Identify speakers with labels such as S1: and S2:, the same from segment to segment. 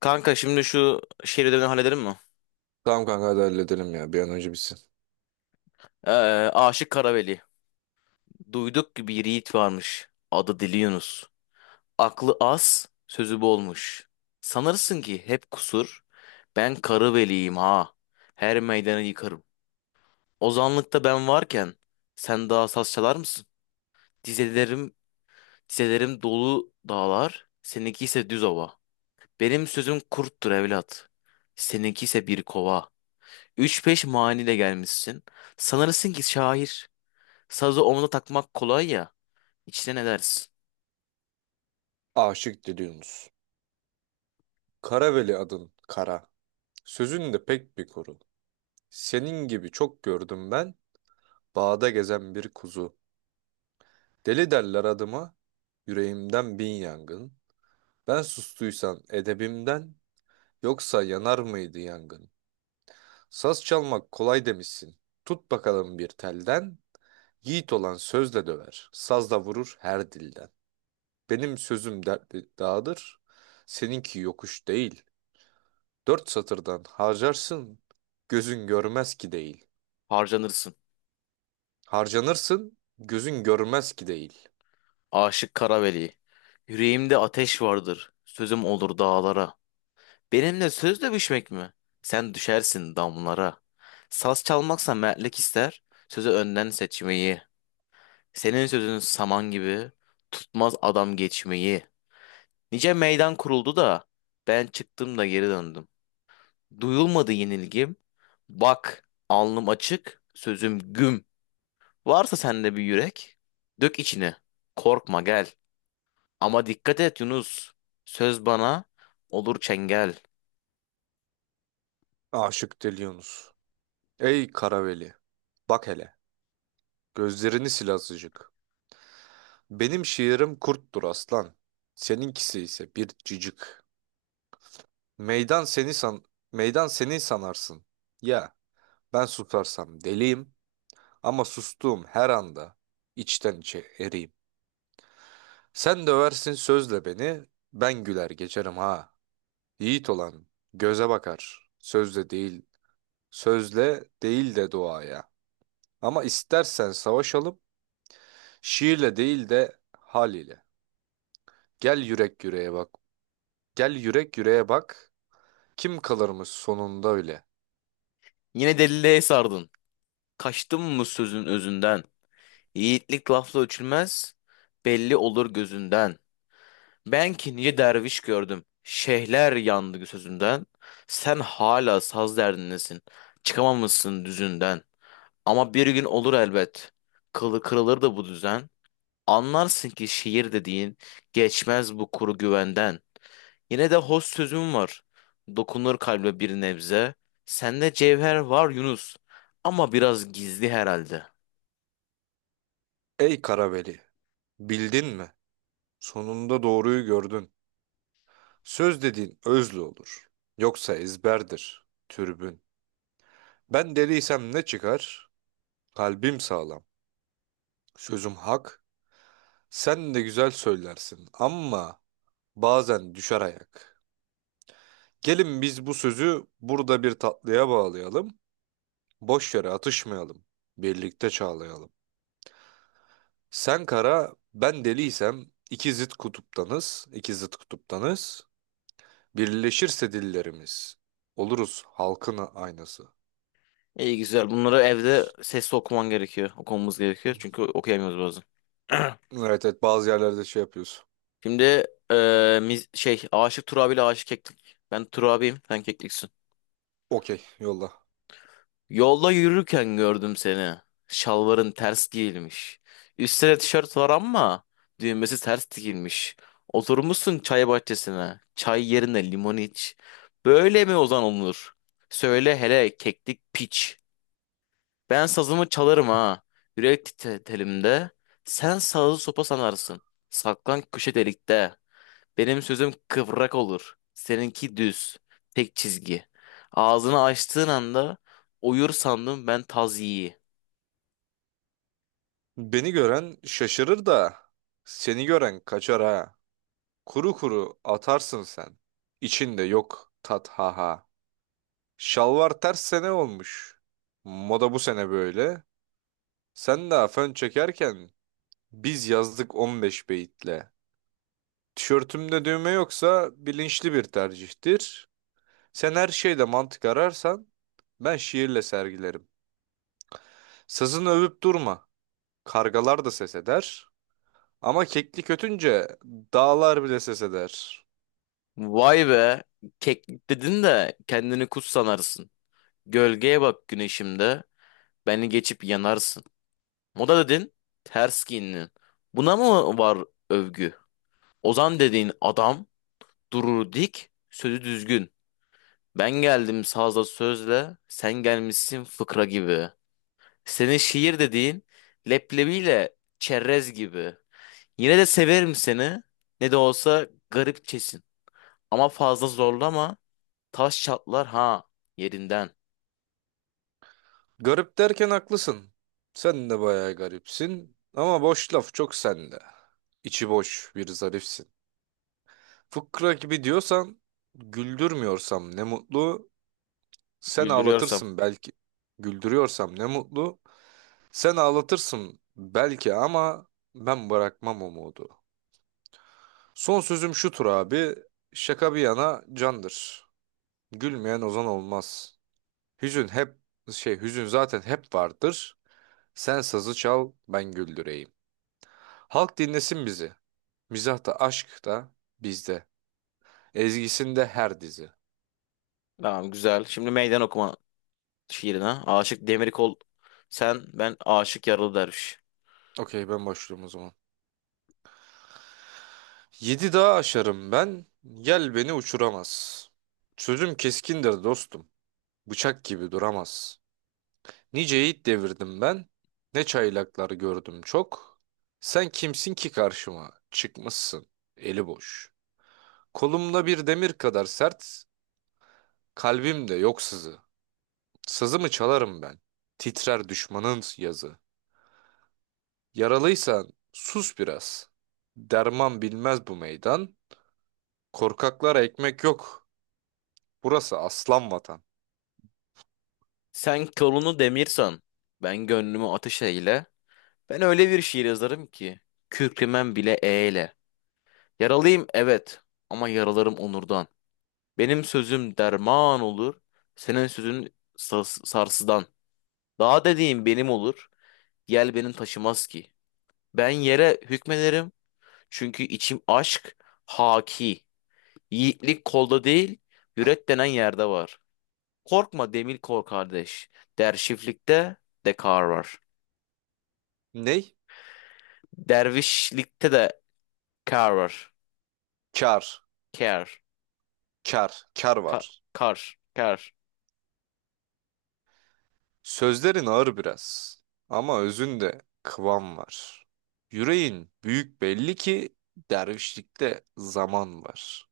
S1: Kanka şimdi şu şehir ödevini halledelim mi?
S2: Tamam kanka hadi halledelim ya bir an önce bitsin.
S1: Ee, Aşık Karaveli. Duyduk ki bir yiğit varmış. Adı Dili Yunus. Aklı az, sözü bolmuş. Sanırsın ki hep kusur. Ben Karaveliyim ha. Her meydanı yıkarım. Ozanlıkta ben varken sen daha saz çalar mısın? Dizelerim, dizelerim dolu dağlar. Seninki ise düz ova. Benim sözüm kurttur evlat. Seninki ise bir kova. Üç beş maniyle gelmişsin. Sanırsın ki şair. Sazı omuza takmak kolay ya. İçten edersin.
S2: Aşık Diliyorsunuz. Karaveli adın kara. Sözün de pek bir kuru. Senin gibi çok gördüm ben. Bağda gezen bir kuzu. Deli derler adıma. Yüreğimden bin yangın. Ben sustuysan edebimden. Yoksa yanar mıydı yangın? Saz çalmak kolay demişsin. Tut bakalım bir telden. Yiğit olan sözle döver. Sazla vurur her dilden. Benim sözüm dertli dağdır. Seninki yokuş değil. Dört satırdan harcarsın, gözün görmez ki değil.
S1: Harcanırsın.
S2: Harcanırsın, gözün görmez ki değil.
S1: Aşık Karaveli. Yüreğimde ateş vardır. Sözüm olur dağlara. Benimle söz dövüşmek mi? Sen düşersin damlara. Saz çalmaksa mertlik ister. Sözü önden seçmeyi. Senin sözün saman gibi. Tutmaz adam geçmeyi. Nice meydan kuruldu da. Ben çıktım da geri döndüm. Duyulmadı yenilgim. Bak, alnım açık, sözüm güm. Varsa sende bir yürek, dök içine. Korkma gel. Ama dikkat et Yunus. Söz bana olur çengel.
S2: Aşık Deli Yunus. Ey Karaveli, bak hele, gözlerini sil azıcık. Benim şiirim kurttur aslan, seninkisi ise bir cicik. Meydan seni san, meydan seni sanarsın. Ya, ben susarsam deliyim ama sustuğum her anda içten içe eriyim. Sen döversin sözle beni, ben güler geçerim ha. Yiğit olan göze bakar, sözle değil, de duaya. Ama istersen savaşalım, şiirle değil de hal ile. Gel yürek yüreğe bak, gel yürek yüreğe bak, kim kalırmış sonunda öyle.
S1: Yine deliliğe sardın. Kaçtın mı sözün özünden? Yiğitlik lafla ölçülmez, belli olur gözünden. Ben ki nice derviş gördüm. Şeyhler yandı sözünden. Sen hala saz derdindesin. Çıkamamışsın düzünden. Ama bir gün olur elbet. Kılı kırılır da bu düzen. Anlarsın ki şiir dediğin geçmez bu kuru güvenden. Yine de hoş sözüm var. Dokunur kalbe bir nebze. Sende cevher var Yunus. Ama biraz gizli herhalde.
S2: Ey Karaveli, bildin mi? Sonunda doğruyu gördün. Söz dediğin özlü olur, yoksa ezberdir, türbün. Ben deliysem ne çıkar? Kalbim sağlam, sözüm hak, sen de güzel söylersin ama... bazen düşer ayak. Gelin biz bu sözü burada bir tatlıya bağlayalım. Boş yere atışmayalım. Birlikte çağlayalım. Sen kara, ben deliysem iki zıt kutuptanız, Birleşirse dillerimiz oluruz halkın aynası.
S1: İyi güzel. Bunları evde sesli okuman gerekiyor. Okumamız gerekiyor. Çünkü okuyamıyoruz bazen.
S2: Evet evet, bazı yerlerde şey yapıyoruz.
S1: Şimdi Aşık Turabi ile Aşık Keklik. Ben Turabi'yim. Sen Kekliksin.
S2: Okey, yolla.
S1: Yolda yürürken gördüm seni. Şalvarın ters giyilmiş. Üstüne tişört var ama düğmesi ters dikilmiş. Oturmuşsun çay bahçesine. Çay yerine limon iç. Böyle mi ozan olunur? Söyle hele keklik piç. Ben sazımı çalarım ha. Yürek titelimde. Sen sazı sopa sanarsın. Saklan köşe delikte. Benim sözüm kıvrak olur. Seninki düz. Tek çizgi. Ağzını açtığın anda uyur sandım ben taz yiği.
S2: Beni gören şaşırır da seni gören kaçar ha. Kuru kuru atarsın sen. İçinde yok tat ha ha. Şalvar ters sene olmuş. Moda bu sene böyle. Sen daha fön çekerken biz yazdık 15 beyitle. Tişörtümde düğme yoksa bilinçli bir tercihtir. Sen her şeyde mantık ararsan ben şiirle sergilerim. Sazını övüp durma. Kargalar da ses eder. Ama kekli kötünce dağlar bile ses eder.
S1: Vay be. Keklik dedin de kendini kuş sanarsın. Gölgeye bak güneşimde. Beni geçip yanarsın. Moda dedin. Ters giyindin. Buna mı var övgü? Ozan dediğin adam durur dik, sözü düzgün. Ben geldim sazla sözle, sen gelmişsin fıkra gibi. Senin şiir dediğin leblebiyle çerez gibi. Yine de severim seni. Ne de olsa garipçesin. Ama fazla zorlama. Taş çatlar ha yerinden.
S2: Garip derken haklısın. Sen de bayağı garipsin. Ama boş laf çok sende. İçi boş bir zarifsin. Fıkra gibi diyorsan güldürmüyorsam ne mutlu. Sen
S1: Güldürüyorsam.
S2: ağlatırsın belki. Güldürüyorsam ne mutlu. Sen ağlatırsın belki ama ben bırakmam umudu. Son sözüm şudur abi. Şaka bir yana candır. Gülmeyen ozan olmaz. Hüzün hep hüzün zaten hep vardır. Sen sazı çal ben güldüreyim. Halk dinlesin bizi. Mizah da aşk da bizde. Ezgisinde her dizi.
S1: Tamam güzel. Şimdi meydan okuma şiirine. Aşık demir kol. Sen ben aşık yaralı derviş.
S2: Okey, ben başlıyorum o zaman. Yedi dağı aşarım ben, yel beni uçuramaz. Sözüm keskindir dostum, bıçak gibi duramaz. Nice yiğit devirdim ben, ne çaylaklar gördüm çok. Sen kimsin ki karşıma, çıkmışsın, eli boş. Kolumda bir demir kadar sert, kalbimde yok sızı. Sazımı çalarım ben, titrer düşmanın yazı. Yaralıysan sus biraz, derman bilmez bu meydan. Korkaklara ekmek yok, burası aslan vatan.
S1: Sen kolunu demirsan. Ben gönlümü ateş eyle. Ben öyle bir şiir yazarım ki. Kükremem bile eyle. Yaralıyım evet. Ama yaralarım onurdan. Benim sözüm derman olur. Senin sözün sarsıdan. Dağ dediğim benim olur. Yel benim taşımaz ki. Ben yere hükmederim. Çünkü içim aşk haki. Yiğitlik kolda değil, yürek denen yerde var. Korkma demir kor kardeş. Dervişlikte de kar var.
S2: Ney?
S1: Dervişlikte de kar var.
S2: Kar.
S1: Kar.
S2: Kar. Kar
S1: Ka-
S2: var.
S1: kar. Kar.
S2: Sözlerin ağır biraz. Ama özünde kıvam var. Yüreğin büyük belli ki dervişlikte zaman var.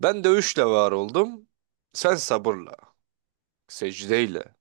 S2: Ben dövüşle var oldum. Sen sabırla. Secdeyle.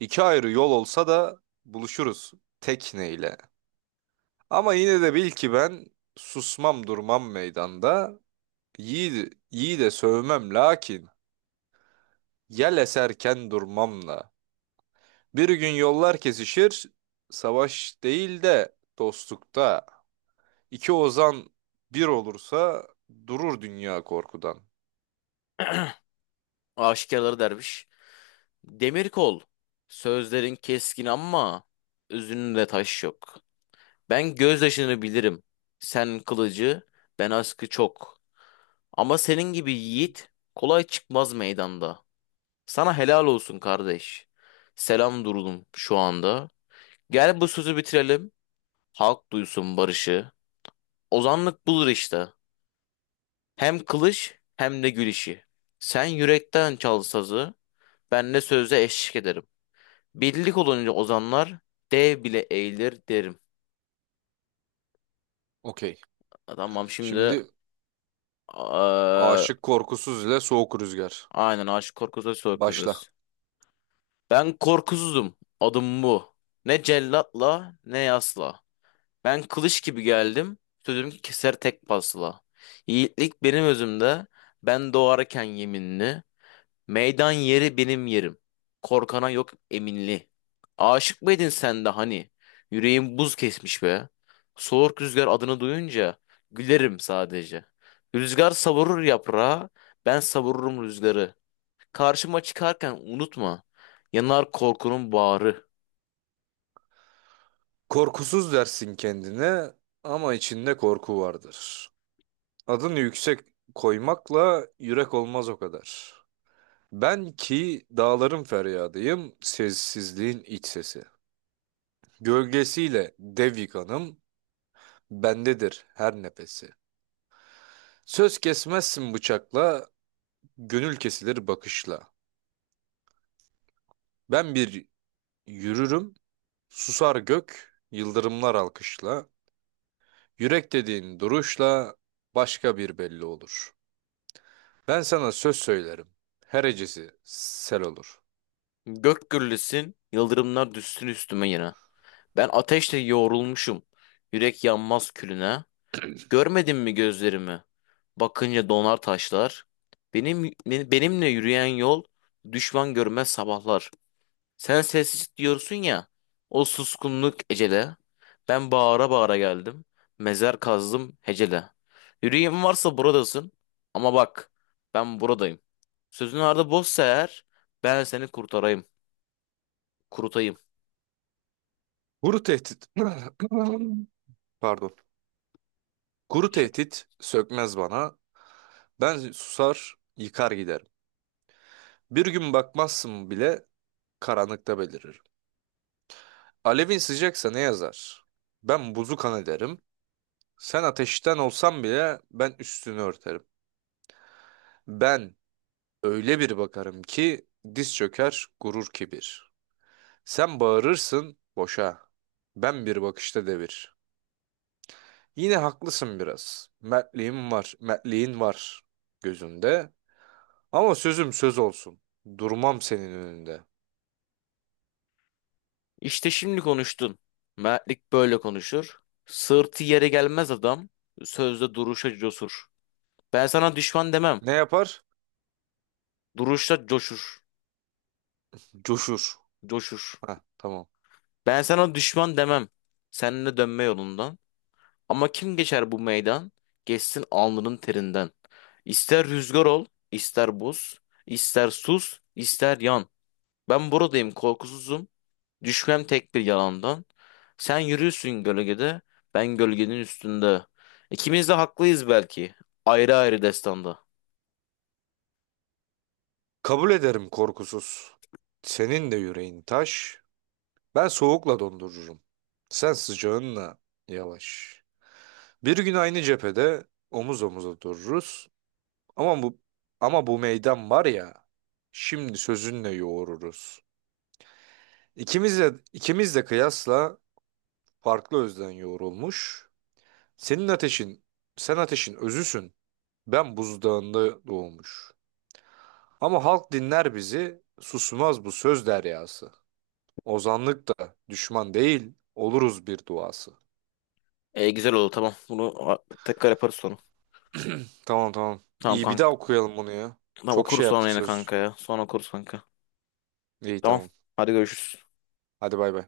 S2: İki ayrı yol olsa da buluşuruz tekneyle. Ama yine de bil ki ben susmam durmam meydanda. Yiğidi, yiğide sövmem lakin yel eserken durmamla. Bir gün yollar kesişir, savaş değil de dostlukta. İki ozan bir olursa durur dünya korkudan.
S1: Aşikarları derviş. Demir kol. Sözlerin keskin ama özünde taş yok. Ben gözyaşını bilirim. Sen kılıcı, ben askı çok. Ama senin gibi yiğit kolay çıkmaz meydanda. Sana helal olsun kardeş. Selam durdum şu anda. Gel bu sözü bitirelim. Halk duysun barışı. Ozanlık bulur işte. Hem kılıç hem de gülüşü. Sen yürekten çal sazı, ben de sözle eşlik ederim. Birlik olunca ozanlar dev bile eğilir derim.
S2: Okey.
S1: Tamam şimdi
S2: Şimdi
S1: eee,
S2: aşık korkusuz ile soğuk rüzgar.
S1: aynen Aşık Korkusuz
S2: Başla.
S1: Korkusuz. Ben korkusuzum. Adım bu. Ne cellatla ne yasla. Ben kılıç gibi geldim. Sözüm keser tek pasla. Yiğitlik benim özümde. Ben doğarken yeminli. Meydan yeri benim yerim. Korkana yok eminli. Aşık mıydın sen de hani? Yüreğim buz kesmiş be. Soğuk rüzgar adını duyunca gülerim sadece. Rüzgar savurur yaprağı, ben savururum rüzgarı. Karşıma çıkarken unutma, yanar korkunun bağrı.
S2: Korkusuz dersin kendine ama içinde korku vardır. Adını yüksek koymakla yürek olmaz o kadar. Ben ki dağların feryadıyım, sessizliğin iç sesi. Gölgesiyle dev yıkanım, bendedir her nefesi. Söz kesmezsin bıçakla, gönül kesilir bakışla. Ben bir yürürüm, susar gök, yıldırımlar alkışla. Yürek dediğin duruşla başka bir belli olur. Ben sana söz söylerim, her hecesi sel olur.
S1: Gök gürlesin, yıldırımlar düşsün üstüme yine. Ben ateşle yoğrulmuşum, yürek yanmaz külüne. Görmedin mi gözlerimi? Bakınca donar taşlar. Benim benimle yürüyen yol düşman görmez sabahlar. Sen sessiz diyorsun ya. O suskunluk ecele. Ben bağıra bağıra geldim. Mezar kazdım hecele. Yüreğim varsa buradasın. Ama bak ben buradayım. Sözün ardı boşsa eğer ben seni kurtarayım. Kurutayım.
S2: Kuru tehdit, pardon, kuru tehdit sökmez bana. Ben susar, yıkar giderim. Bir gün bakmazsın bile karanlıkta beliririm. Alevin sıcaksa ne yazar? Ben buzu kan ederim. Sen ateşten olsan bile ben üstünü örterim. Ben öyle bir bakarım ki diz çöker gurur kibir. Sen bağırırsın boşa. Ben bir bakışta devir. Yine haklısın biraz. Mertliğim var, mertliğin var gözünde. Ama sözüm söz olsun. Durmam senin önünde.
S1: İşte şimdi konuştun. Mertlik böyle konuşur. Sırtı yere gelmez adam. Sözde duruşa cosur. Ben sana düşman demem.
S2: Ne yapar?
S1: Duruşta coşur.
S2: Coşur.
S1: Coşur.
S2: Ha, tamam.
S1: Ben sana düşman demem. Seninle dönme yolundan. Ama kim geçer bu meydan? Geçsin alnının terinden. İster rüzgar ol, ister buz, ister sus, ister yan. Ben buradayım korkusuzum. Düşmem tek bir yalandan. Sen yürüyorsun gölgede, ben gölgenin üstünde. İkimiz de haklıyız belki. Ayrı ayrı destanda.
S2: Kabul ederim korkusuz. Senin de yüreğin taş. Ben soğukla dondururum. Sen sıcağınla yavaş. Bir gün aynı cephede omuz omuza dururuz. Ama bu ama bu meydan var ya. Şimdi sözünle yoğururuz. İkimiz de kıyasla farklı özden yoğrulmuş. Senin ateşin, sen ateşin özüsün. Ben buzdağında doğmuş. Ama halk dinler bizi, susmaz bu söz deryası. Ozanlık da düşman değil, oluruz bir duası.
S1: E, güzel oldu tamam. Bunu tekrar yaparız sonra.
S2: Tamam tamam.
S1: Tamam
S2: İyi, bir daha
S1: kanka.
S2: okuyalım bunu ya.
S1: Tamam
S2: Çok
S1: okuruz
S2: şey
S1: sonra
S2: yaptık
S1: yine
S2: söz.
S1: kanka ya. Sonra okuruz kanka.
S2: İyi
S1: Tamam.
S2: tamam.
S1: Hadi görüşürüz.
S2: Hadi bay bay.